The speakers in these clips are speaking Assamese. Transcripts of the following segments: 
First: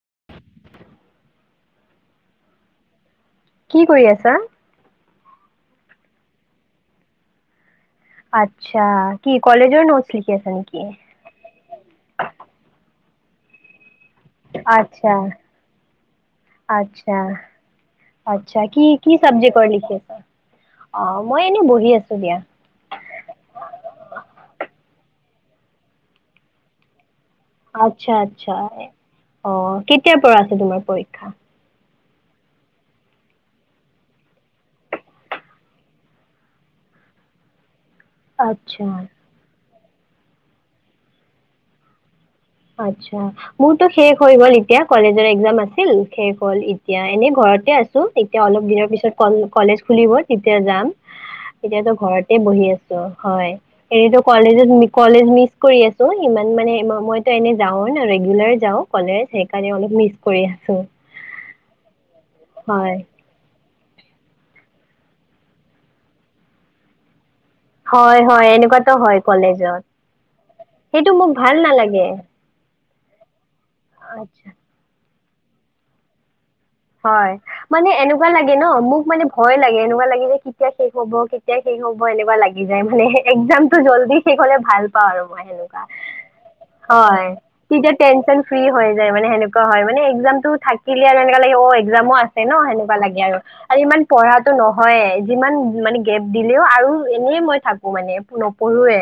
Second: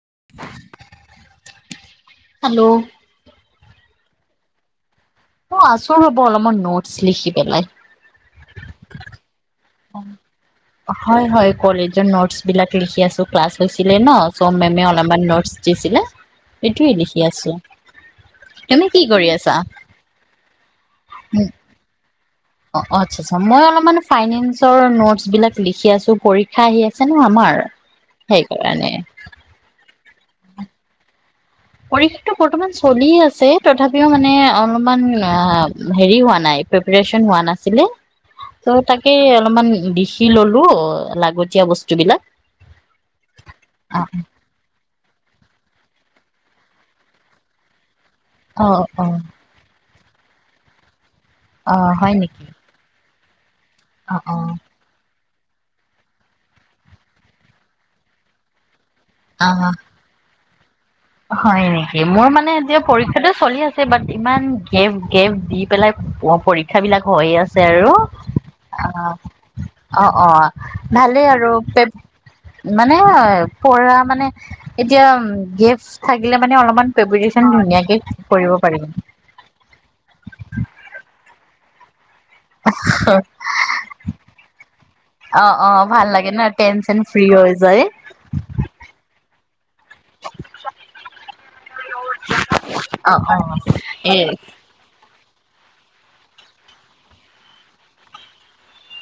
[inaudible] হেল্ল'? কি কৰি আছা? অ, আছো ৰব অলপমান নোটছ লিখি পেলাই। আত্ছা। হয়, হয় কলেজৰ নটচ বিলাক লিখি আছো। ক্লাছ হৈ-হৈছে। ন চম [unintelligible] মেমে আচ্ছা অলপমান নোটচ দিছিলে এইটোৱে আচ্ছা লিখি আছো আচ্ছা তুমি কি কৰি আছা? চাবজেক্টৰ লিখি আছা? শ [unintelligible] দিয়া। অ, আচ্ছা, আচ্ছা মই অলপমান ফাইনেন্সৰ নোটছ বিলাক লিখি আছো পৰীক্ষা আহি আছে। ন আমাৰ আচ্ছা, আচ্ছা, সেইকাৰণে অ, কেতিয়াৰ পৰা আছে তোমাৰ পৰীক্ষা? পৰীক্ষাতটো বৰ্তমান চলি আছে, তথাপিও মানে অলপমান হেৰি হোৱা নাই প্ৰিপচন হোৱা নাছিলে। ত' আচ্ছা তাকে অলপমান দিখি ললো লাগতিয়া বস্তু বিলাক আ‌মোৰতো শেষ হৈ গল এতিয়া কলেজৰ একজাম আছে আছিল শেষ হ'ল এতিয়া এনে ঘৰতে আছিল এতিয়া অলপ অ দিনৰ অ পিছত কলেজ খুলিব তেতিয়া যাম অ এতিয়াতো হয় ঘৰতে নেকি বহি আছো হয় অ এনেটো অ কলেজত কলেজ মি কৰি আছো ইমান মানে মই এনে যাও ন ৰেগুলাৰ যাওঁ কলেজ অ সেইকাৰণে অলপ মিচ কৰি চ' হয় নেকি মোৰ মানে এতিয়া পৰীক্ষাটো চলি আছে বাট ইমান গেফ গেফ দি পেলাই পৰীক্ষা বিলাক হৈয়ে আছে আৰু হয় হয় এনেকুৱাটো অ হয় কলেজত অ অ সেইটো ভালেই মোক আৰু ভাল পে নালাগে মানে পঢ়া মানে আচ্ছা এতিয়া গিফ্ট থাকিলে মানে অলপমান হয়, প্ৰিপেৰেচন মানে ধুনীয়াকে এনেকুৱা কৰিব লাগে ন পাৰিম ', মোক মানে ভয় লাগে এনেকুৱা লাগে যে কেতিয়া শেষ হব কে, কেতিয়া শেষ হব। মোৰ এনেকুৱা লাগি যায় মানে একজামতো জল্দি শেষ হ'লে ভাল পাও আৰু মই অ অ সেনেকুৱা। ভাল লাগে ন টেনচন ফ্ৰী হয়, হৈ যায় তেতিয়া তেনচন ফ্ৰী হয় যায় মানে সেনেকুৱা হয় মানে একজামতো থাকিলে, মোৰ একযাম আছে ন', সনেকুৱা অ লাগে অ আৰু ইমান এ পঢ়াটো নহয়ে, যিমান, মানে গেপ দিলেও আৰু এনেই মই থাকো মানে নপঢ়োৱে।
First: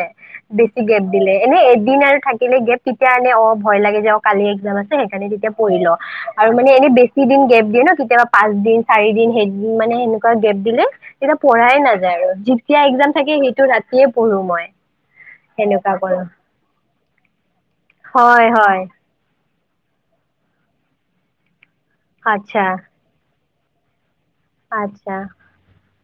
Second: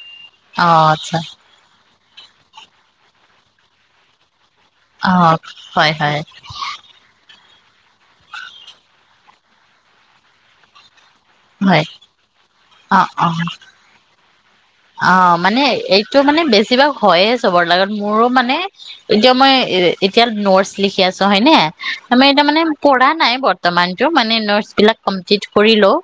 অ বেছি গেপ আচ্ছা দিলে এনে একদিন আৰ, থাকিলে গেপ তেতিয়া এনে অ ', ভয় লাগে যে অ ', কালি একজাম আছে অ সেইকাৰণে তেতিয়া পঢ়ি হয় লও, হয় আৰু মানে এনে বেছি, দিন গেপ দিয়ে ন', কেতিয়াবা পাঁচ দিন চাৰি দিন সেইদিন মানে সেনেকুৱা গেপ দিলে, তেতিয়া পঢ়াই হয় নাযায় আৰু যেতিয়া অ এক্জাম অ থাকে সেইটো ৰাতিয়ে পঢ়ো মই। অ ', মানে সেনেকুৱা এইটো কৰো মানে বেছিভাগ হয়য়ে চবৰে লগত মোৰো হয় মানে হয় এতিয়া মই, এ ', এতিয়া নটচ লিখি আছ হয়নে? আমি তাৰমানে আচ্ছা পঢ়া নাই বত, তমান - মানে নটচ বিলাক আচ্ছা কমপ্লিট কৰি লও,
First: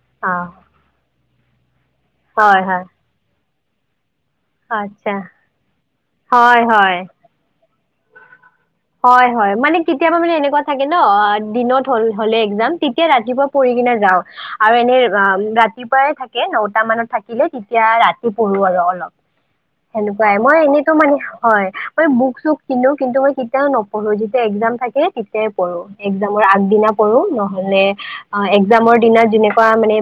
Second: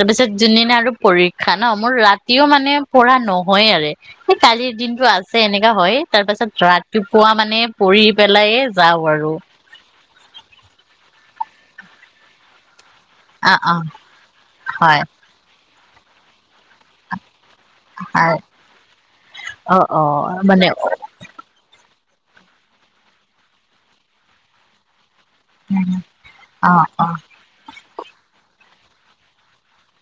তাৰপিছত অ' যোনদিনা আৰু প, খানা, মোৰ ৰাতিও হয় মানে, হয় নহৈয়েৰে। এই কালিৰ দিনতটো আচ্ছা আছে এনেকা হয়, তাৰ পাছত হয় হয় ৰাতিপুৱা মানে, পঢ়ি পেলাই এ ', - হয় -হয় মানে কেতিয়াবা মানে এনেকুৱা -নেকুৱা থাকে ন', দিনত হল- হলে এক্জাম। তেতিয়া ৰাতিপুৱা অ পঢ়ি অ কিনে যাওঁ আৰু এনে হয় ৰা, ৰাতিপুৱাই থাকে নটা মানত থাকে। থাকিলে তেতিয়া ৰাতি হয় পঢ়ো আৰু অলপ অ অ সেনেকুৱাই মই এনেতো মানে হয়, মই বুক-চুক কিনো কিন্তু মই, কেতিয়াও নপঢ়ো যেতিয়া একজাম থাকে, তে পঢ়োঁ একজামৰ অ আগদিনা অ পঢ়ো, নহলে একজামৰ দিনত যেনেকুৱা মানে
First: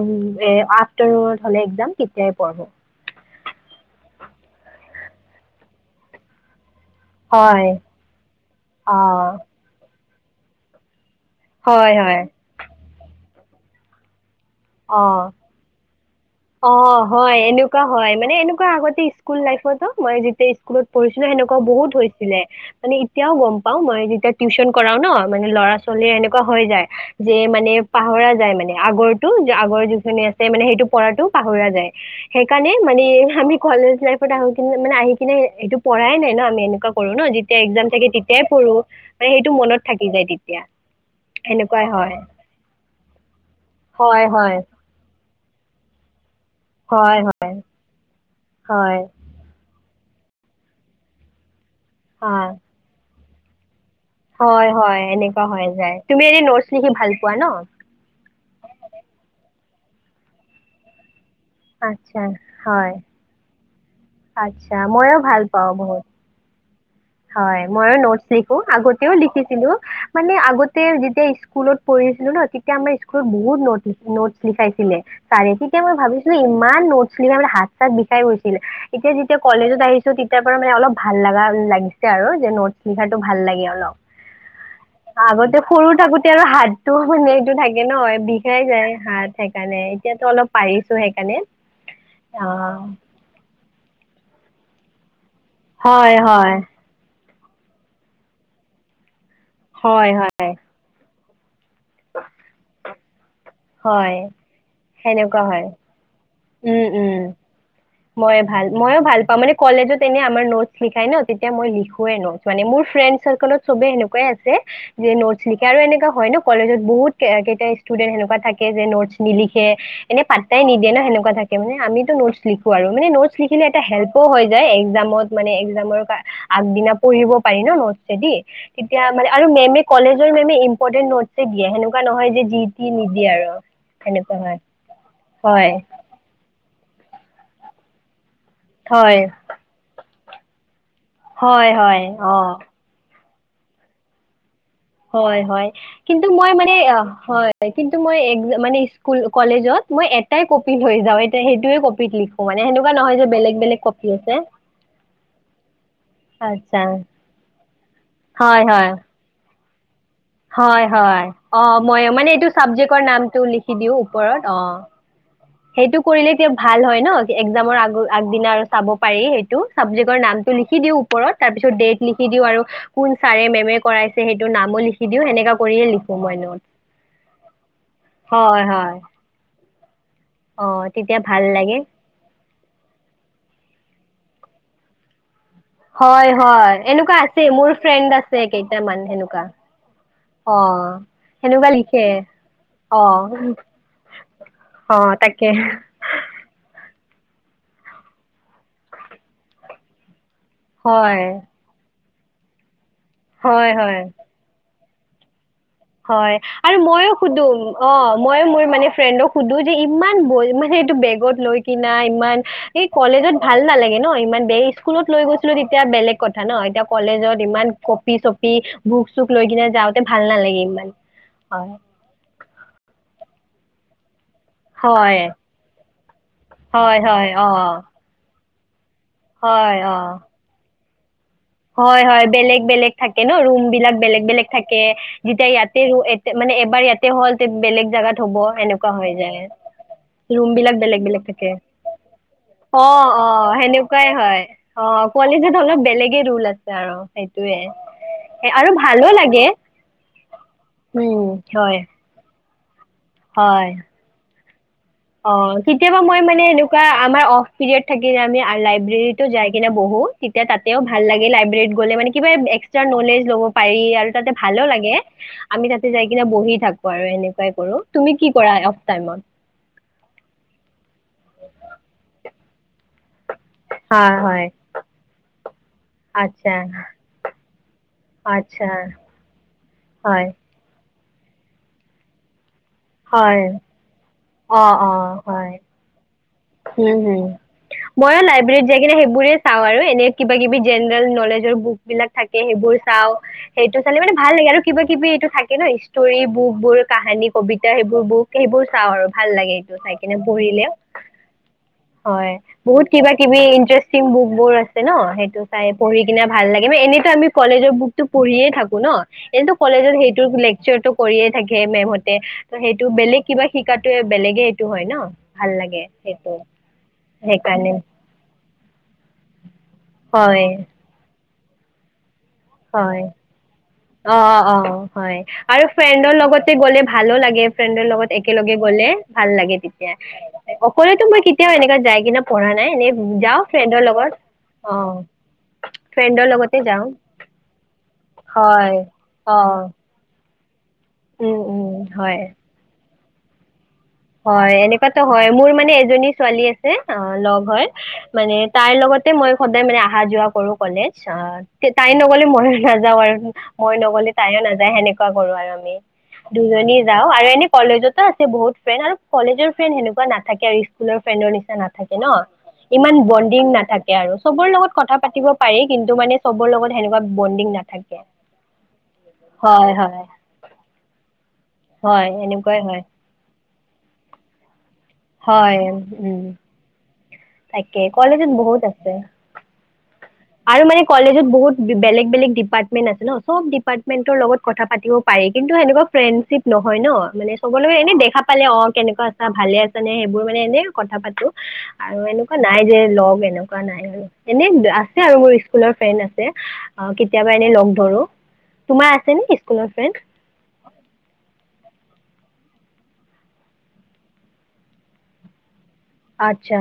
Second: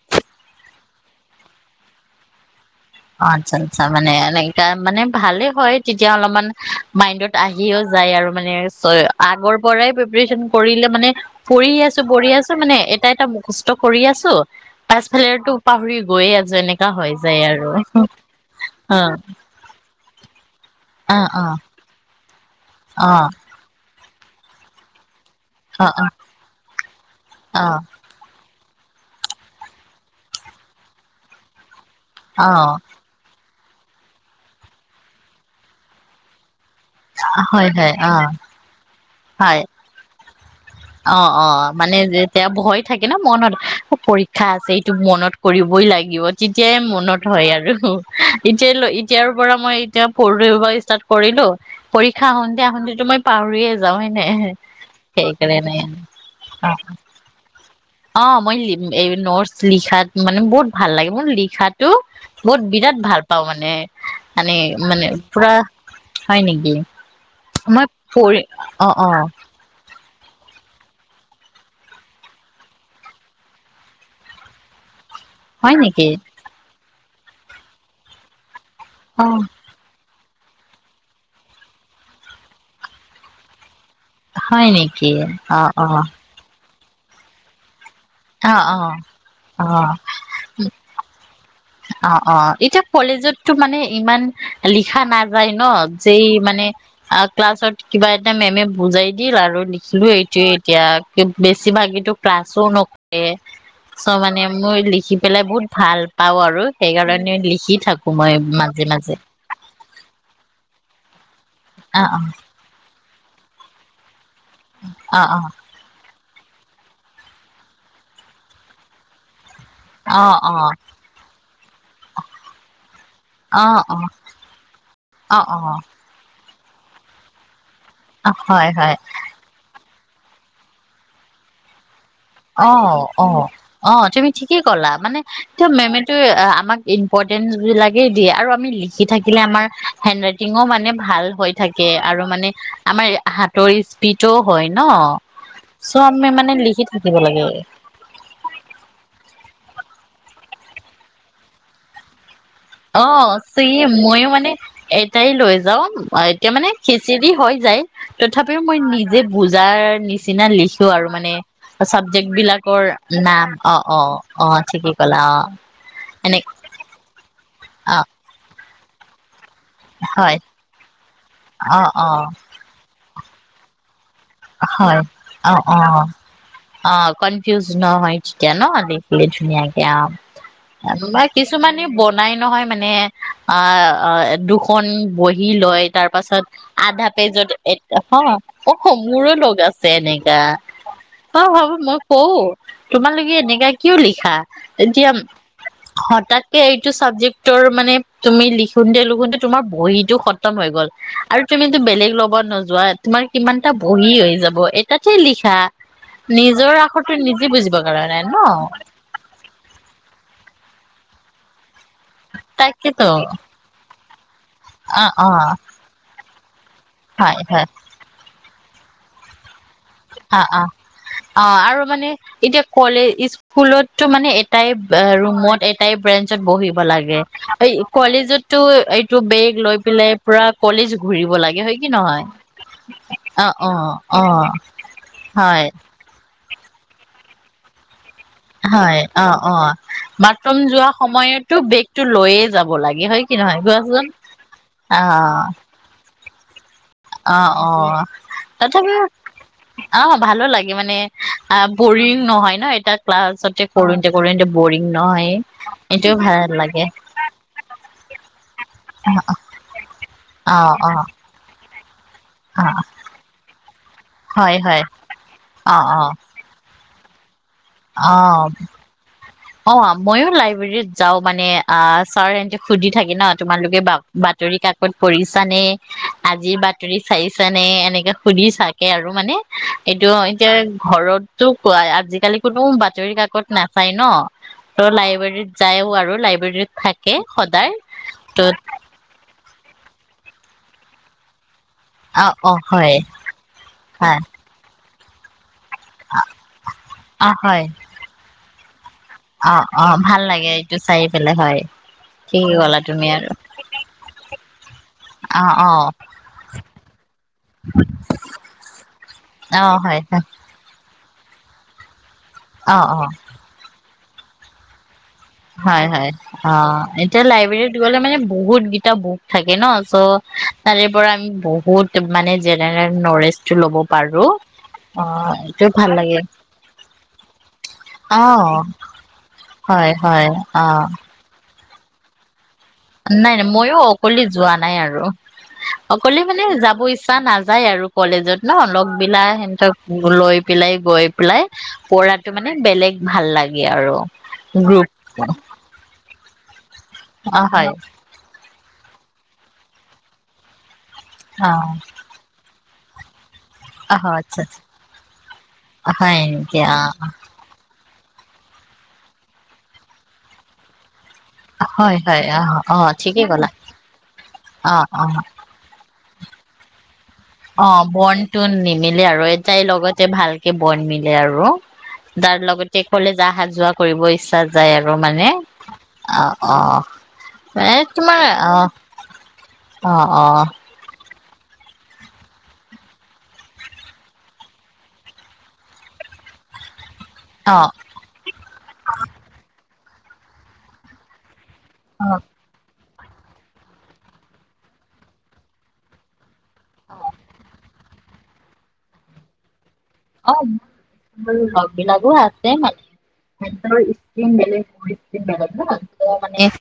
এ', আফটাৰনুনত হলে একজাম তেতিয়াই পঢ়ো। অ ', আচ্ছা -আচ্ছা মানে এনেকা মানে ভালে হয়, তেতিয়া অলপমান, মাইণ্ডত হয় আহিও যায় আৰু মানে চ, অ' আগৰ পৰাই, ৰিভিছন কৰিলে মানে পঢ়ি হয় আছো, হয় পঢ়ি আছো মানে, তাই এটা মুখস্থ কৰি আছো। পাছফালে অ', তো পাহৰি গৈয়ে আছে অ হয় এনেকুৱা মানে এনেকুৱা আগতে অ', স্কুল লাইফতো মই যেতিয়া স্কুলত প়িছিলো অ', সেনেকুৱা অ', বহুতছিল ে [inaudible] মানে অ', এতিয়াও গম পাও মই এয়া টিউশন কৰাও ন মানে ল'ৰা অ', ছোৱালীৰ এনেকুৱা হৈ যায় যে মানে অ', পাহৰা যায় মানে আগৰটো আগৰ যিখিনি আছে মানে সেইটো পৰাটো পাহৰি যায় সেইকাৰণে অ', অ', মানে আমি কলেজ লাইফত আহো কিনে মানে আহি কিনে এইটোপঢ়াই নাই ন আমি এনেক কৰো ন যেতিয়া হয় একজাম হয় থাকে অ', তেতিয়াই পঢো মান সেইটো হয়। মনত থাকি যায় তেতিয়া অ অ সেনেকুৱাই মানে হয় যেতিয়া ভয় থাকে ন মনত হয় পৰীক্ষা হয় আছে সটো মনত কৰিবই লাগিব তেতিয়াই মনত হয় আৰু হয় এতিয়া লৈ হয় এতিয়াৰ পৰা মই এতিয়া পৰ ষ্টাৰ্ট কৰিলো পৰীক্ষা হয় সন্ধিয়া সুধো মই পাহৰি হয় হয় এনে যায় তুমি এনে নটছ লিখি ভাল পোৱা ন অ মই এই নোটছ লিখাত মানে বহুত ভাল লাগে মোৰ লিখ লিখাটো আচ্ছা বহুত হয় বিৰাট ভাল পাওঁ মানে মানে আচ্ছা মানে ময়ো ভাল পুৰা পাওঁ বহুত হয় নেকি হয় মই ময় নোটছ পঢ়ি লিখো অ অ আগতেও লিখিছিলো মানে আগতে যেতিয়া স্কুলত পঢ়িছিলো ন তেতিয়া আমাৰ স্কুলত বহুত ন নোটছ লিখাইছিলে তাৰে হয় তেতিয়া মই নেকি ভাবিছিলো ইমান ন হাত চাত বিষাই গৈছে ছিল এতিয়া অ যেতিয়া কলেজত আহি তো তেতিয়াৰ পৰা মানে অলপ ভাল লাগা লাগিছ ছে আৰু যে নোটছ লিখাটো ভাল লাগে অলপ। হয় নেকি আ, অ আগতে অ সৰু থাকোতে আৰু হাত তোৰ মানে এইটো থাক কে নহয় অ বিষাই অ যায় হাত সেইকাৰণে অ এতিয়াতো অলপ পাৰিছোঁ সেইকাৰণে। অ', অ', এতিয়া কলেজত টো মানে ইমান লিখা নাই। যায় ন' হয় যেই হয় মানে আ ক্লাছত কিবা এটা মেমে বুজাই। দিল আৰু লিখিলো হয় এইটোৱে হয় এতিয়া। কে বেছ ছি ভাগেটো ক্লাছো নক এ চ' হয় মানে মোৰ লিখি সেনেকুৱা পেলাই হয় বহুত ভাল পাওঁ আৰু উম, উম, সেইকাৰণে লিখি থাকো মই ভাল মাজে ময়ো মাজে ভাল পাওঁ মানে কলেজত এনে আমাৰ নোটছ লিখাই ন'। তেতিয়া মই অ লিখোৱে ন'টজ মানে মোৰ ফ্ৰেণ্ড চাৰ্কলত চবে এনেকুৱাই আছে। যে অ অ নোটচ নিলিখে আৰু এনেকা হয় ন। কলেজত বহুত কেইতা [unintelligible] ইষ্টুদেন্ত সেনেকুৱা। থাকে যে নোটছ নিলিখে। থে অ এনেই অ অ পাত্তাই নিদিয়ে ন সেনেকুৱা থাকে। এনেই আমিতো নোটছ লিখো আৰু, মানে নোটছ লিখিলে, অ এটা হেল্পো হৈ যায় একজামত অ অ মানে অ একজামৰ। আগদিনা পঢ়িব পাৰি ন। অ থেদি হয় হয় তেতিয়া মানে আৰু মেমে, কলেজৰ মেম এ ইম্পৰ্টেট নটছে দিয়ে হেনো। নহয় যে জি অ', তি [unintelligible] অ অ তুমি ঠিকেই কলা, মানে ত হয় মেমে টো আমাক ইম্পৰ্টেন্ঞ্চ বিলাকে দিয়ে আৰু, আমি লিখি হয় থাকিলে আমাৰ হেণ্ড ৰাইটিঙও মানে ভাল হৈ হয় থাকে, হয় আৰু মানে অ আমাৰ হাতৰ স্পীডো। হয় ন হয় হয় কিন্তু চনমে মই মানে লিখি থাকিব লাগে। হয় কিন্তু মই এক মানে স্কুল কলেজত মই এক এটাই কপি লে যাও এতিয়া সেইয়ে কপিত লিখো মানে সেনেকুৱা অ নহয় যে বেলেগ চি বেলেগ কপি মইয়ো আছে মানে এটাই লৈ যাও এতিয়া মানে আচ্ছা খিচিৰি হৈ যায় হয় তথাপিও মই হয় নিজে বুজ যাৰ নিশ্চ নিচিনা হয় লিখো আৰু হয় মানে অ মই চাবজেক্ট মানে এইটো বিলাকৰ চাবজেক্টৰ নামটো নাম লিখি অ দিওঁ অ ওপৰত অ ঠিকেই কলা অ সেইটো কৰিলে এনে এতিয়া ভাল হয় ন একজামৰ আগ অ', আগদিনা আৰু চাব পাৰি সেইটো টো চাবজেক্ট হয় নামটো লিখি দিও ওপৰত তাৰ পিছত অ', ডেট অ'। লিখি দিও আৰু চাৰে মেমে কৰাইছে সেইটো নামো হয় লিখি দিওঁ অ সেনেকা অ কৰিয়ে লিখো মই নোট অ কনফিউজ নহয় তেতিয়া হয় ন হয় দেখিলে ধুনীয়া এ অ তেতিয়া মাৰ ভাল লাগে কিছুমানে বনাই নহয় মানে আ অ দুখন বৈ লয় তাৰ হয় পাছত হয় আধা এনেকুৱা আছে পেজত মোৰ এ ফ্ৰেণ্ড অসম আছে কেইটামান মোৰো সেনেকুৱা লগ আছে এনেকা অ অ সেনেকুৱা হব মই লিখে কওঁ অ তোমালোকে এনেকা কিয় লিখা অ এতিয়া তাকে হঠাৎকে এইটো চাবজেক্ট মানে তুমি লিখোতে লিখোতে তোমাৰ বহিটো [unintelligible] হৈ গল হয় আৰু তুমিতো বেলেগ লগ ব নোযোৱাত তোমাৰ কিমান হয় এটা হয় বহি হৈ যাব এ তাতে লিখা হয় নিজৰ আৰু ময়ো আখৰটো সুধো নিজে বুজিব অ কাৰণে ন মই মোৰ মানে ফ্ৰেণ্ডক সুধো যে ইমান বল মানে বেগত লৈ কিনা ইমান এই তাকেতো কলেজত ভাল নালাগে ন ইমান অ স্কুলত লৈ অ গৈছিলো তেতিয়া বেলেগ কত জা ন এতিয়া কলেজত হয় হয় ইমান কপি চপি ভোক চোক লৈ কিনে যা ভাল অ নালাগে অ ই অ আৰু মানে এতিয়া কলেজ স্কুলতটো মানে এ এটাই হয় ৰুমত এটাই ব্ৰেঞ্চত বহিব হয় লাগে হয় অ কলেজত টো এই টো বেগ হয় লৈ অ পেলাই পুৰা কলি যুগ। [unintelligible] হয়, হয় বেলেগ বেলেগ থাকে ন অ ৰুম অ বিলাক অ বেলেগ বেলেগ থাকে। যেতিয়া হয় ইয়াতে মানে এবাৰ ইয়াতে হ'ল বেলেগ জেগাত। হয়, অ'অ' ৰুম বাথৰুম বিলাক যোৱা বেলেগ বেলেগ থাকে সময়তো বেগটো লৈয়ে যাব অ লাগে অ হয় কি নহয় সেনেকুৱাই কোৱাচোন। হয় অ কলেজত অলপ অ' বেলেগে ৰুল আছে। আৰু অ' সেইটোয়ে অ' এ- আৰু তথাপিও ভালো লাগে অ ভালো লাগে মানে উম আ হয় বৰিং নহয়। নাই এ তাত ক্লাছতে হয় কৰোতে কৰো। অ' কেতিয়াবা মই মানে এনেকুৱা লাগে আমাৰ অফ পিৰিয়ড থাকিলে আমি লাইব্ৰেৰীতো যাই কিনে বহো তেতিয়া অ তাতেও অ ভাল লাগে লাইব্ৰেৰীত। গলে মানে। কিবা অ এক্সট্ৰা নলেজ ল'ব পাৰি। আৰু তাতে হয় ভালো হয় লাগে, আমি অ তাতে অ যাই কিনে বহি থাকো। পাৰোনে? ট্ৰাই কৰো, তুমি কি কৰা অফ টাইমত? অ অ', মইও লাইব্ৰেৰীত যাওঁ মানে। অ। [unintelligible] সুধি থাকে ন, তোমালোকে হয় হয় বাতৰি কাকত পঢ়িছানে? আজি আচ্ছা বাতৰি চাইছানে? এনেকে সুধি আচ্ছা থাকে আৰু মানে এইটো হয় এতিয়া। ঘৰতো পায় আজিকালি। কোনো বাতৰি হয় কাকত নাচায় ন। অ অ ত'লাইব্ৰেৰীত হয় যায়ও আৰু। [unintelligible] হম থাকে হুম, সদায় ময়ো ত লাইব্ৰেৰীত যাই কিনে সেইবোৰে। চাওঁ আৰু এনে কিবা কিবি জেনেৰেল নলেজৰ বুক। বিলাক অ থাকে অ সেইবোৰ হয় চাও। সেইটো চালে মানে হয় ভাল লাগে আৰু কিবা। কিবি এইটো থাকে। ন ষ্টৰী বুক বোৰ, কাহানী, অ হয় কবিতা সেইবোৰ বুক সেইবোৰ। চাওঁ আৰু। ভাল লাগে অ', এইটো অ। চাই কিনে ভাল লাগে পঢ়িলে এইটো চাই পেলাই। হয় হয়, ঠিকেই ক'লা বহুত তুমি কিবা আৰু কিবি ইন্টাৰেষ্টিং বুক বোৰ আছে ন। সেইটো অ চাই অ পঢ়ি কিনে ভাল লাগে মানে, এনেতো আমি কলেজৰ বুকতো পঢ়িয়ে থাকো ন এনেটো অ কলেজত হয় হয় সেইটো লেকচাৰটো। কৰিয়ে থাকে মেমহ তে, ত' অ সেইটো অ বেলেগ কিবা শিকা বেলেগে এইটো হয় ন? ভাল লাগে হয়, হয়। সেইটো অঁ, এতিয়া সেইকাৰণে লাইব্ৰেৰীত গ'লে মানে বহুত কেইটা বুক থাকে ন চ' হয় তাৰে পৰা [unintelligible] বহুত মানে জেনেৰেল হয়, নলেজটো ল'ব অ পাৰো ', অ, হয় আৰু এইটো ভাল ফ্ৰেণ্ডৰ লাগে লগতে গ'লে ভালো লাগে, ফ্ৰেণ্ডৰ লগত অ একেলগে গ'লে ভাল লাগে হয় তেতিয়া। হয় অ অকলেতো মই কেতিয়াও এনেকা যাই কিনে পঢ়া নাই। এনে নাই, যাওঁ নাই মইও ফ্ৰেণ্ডৰ লগত অকলে যোৱা নাই অ' আৰু, অকলে ফ্ৰেণ্ডৰ মানে লগতে যাব যাওঁ ইচ্ছা [unintelligible] নাযায় আৰু কলেজত ন, হয় লগ বিলা অ' সিহতক লৈ পেলাই গৈ উম পেলাই উম হয় পৰাটো মানে বেলেগ ভাল লাগে আৰু। হয় গ্ৰুপ এনেকুৱাতো হয়, মোৰ মানে এজনী ছোৱালী আ আছে, লগ হয় মানে তাইৰ লগত তে মই সদায় মানে আহা যোৱা কৰো কলেজ আটছা অ তে তাই নগ 'লে মইও নাযাওঁ আৰু মই অ নগলে তাইও আচ্ছা আচ্ছা নাযায় সেনেকুৱা কৰো আৰু আমি হয় নেকি দুজনী অ যাও আৰু এনে কলেজত [unintelligible] বহুত ফ্ৰেন্ড আৰু কলেজৰ ফ্ৰেণ্ড সেনেকোৱা নাথাকে আৰু স্কুলৰ ফ্ৰেণ্ডৰ নিচিনা নাথাকে হয় ন হয় অ অ ইমান ঠিকেই বন্দিং ক'লা নাথাকে আৰু চবৰ লগত অ কথা পাতিব পাৰি কিন্তু মানে চবৰ লগত হে অঁ বন্দটো নিমিলে আৰু এটাই হয় হয় লগতে ভালকে বন্দ মিলে আৰু। হয় আৰু দাৰ এনেকুৱাই হয় লগতে কলেজ আহা যোৱা কৰিব ইচ্ছা যায় আৰু মানে, হয় উম অঁ-অঁ। তাকে, কলেজত বহুত আছে অ অ আৰু মানে কলেজত বহুত বেলেগ বেলেগ ডিপাৰ্টমেন্ট আছে ন চব ডিপাৰ্টমেন্টৰ লগত কথা পাতিব পাৰি, কিন্তু সেনেকুৱা ফ্ৰেণ্ডশ্বিপ নহয় ন। মানে অ চবৰ লগত এনে দেখা পালে অঁ কেনেকুৱা আছা, ভালে আছ মানে সেইবোৰ মানে এনে কথা পাতো আৰু এনেকুৱা নাই যে লগ এনেকুৱা নাই আৰু এনে আছে আৰু মোৰ স্কুলৰ ফ্ৰেণ্ড আছে অ কেতিয়াবা এনে লগ ধৰো তোমাৰ আছে নেকি স্কুলৰ ফ্ৰেণ্ড অ মোৰ লগ বিলাকো আছে মানে ন মানে আচ্ছা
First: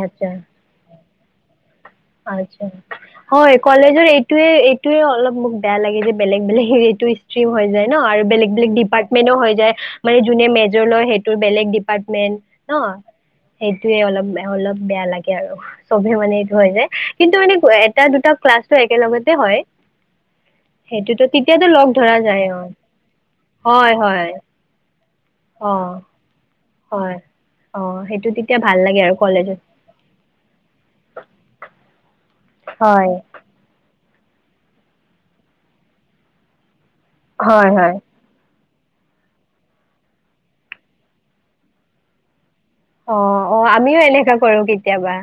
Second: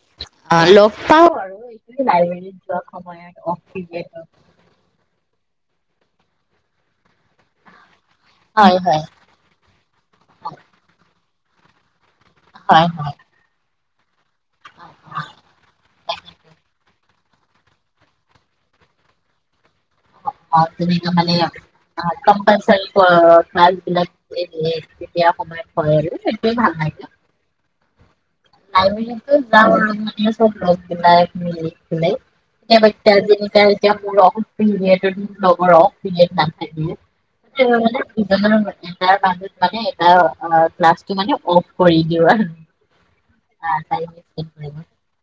অ ল পাওঁ আৰু এইটোৱে লাইব্ৰেৰীত আছা যোৱা সময়ত হয় অফ কলেজৰ পিৰিয়ডত এইটোয়ে এইটোৱে অলপ মোক বেয়া লাগে যে বেলেগ বেলেগ হৰিটো ষ্ট্ৰিম হৈ যায় ন আৰু বেলেগ বেলেগ হয় হয় ডিপাৰ্টমেনো হৈ যায় মানে যোনে মেজৰ লয় বেলেগ ডিপা [unintelligible] মেইন হয় হয় ন সেই অলপ অলপ বেয়া লাগে আৰু চবে মানে এইটো হয় যে কিন্তু মানে এটা দুটা ক্লাছটো একেলগতে হয় ু সেইটোতো মানে তেতিয়াতো লগ ধৰা যায় ক্প অ হয় হয় বিলাকতিয়া [unintelligible] সময় অ হয় আৰু সেইটোৱে হয় অ সেইটো তেতিয়া ভাল নাই ম লাগে আৰু কলেজত যান ম নি হয় বতি আজি নিক মোৰৰ নাথাকে হয় ম হয় ন এটাৰ মাজত মানে এটা ক্লাছটো মানে অফ কৰি দিও আৰু অ অ আমিও এনেকা কৰো কেতিয়াবা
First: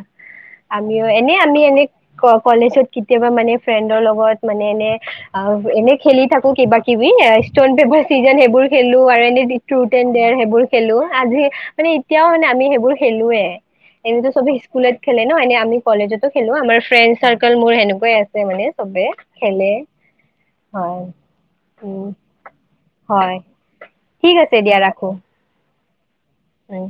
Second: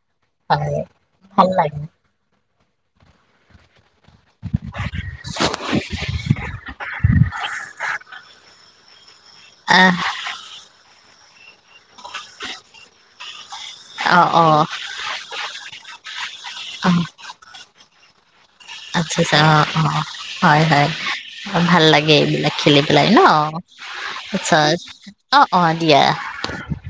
আমিও এনে ভাল আমি লাগে এনে ক কলেজত কেতিয়াবা মানে ফ্ৰেণ্ড লগত মানে এনে অ এনে খেলি থাকো কিবা কিবি ষ্টন পেপাৰ চিজন সেইবোৰ খেলো আৰু এনে থ্ৰুট আহ এন দেৰ সেইবোৰ খেলো আজি মানে এতিয়াও মানে আমি সেইবোৰ খেলোয়ে অ এনেটো অ চবে স্কুলত খেলে ন এনে আমি কলেজতো খেলো আমাৰ অ ফ্ৰেণ্ড চাৰ্ মোৰ সেনেকুৱাই আছে মানে চবে আচ্ছা আচ্ছা অ খেলে অ হয় ভাল উ লাগে এইবিলাক খেলি পেলাই ন হয় ঠিক আচ্ছা অ অ ম দিয়া উ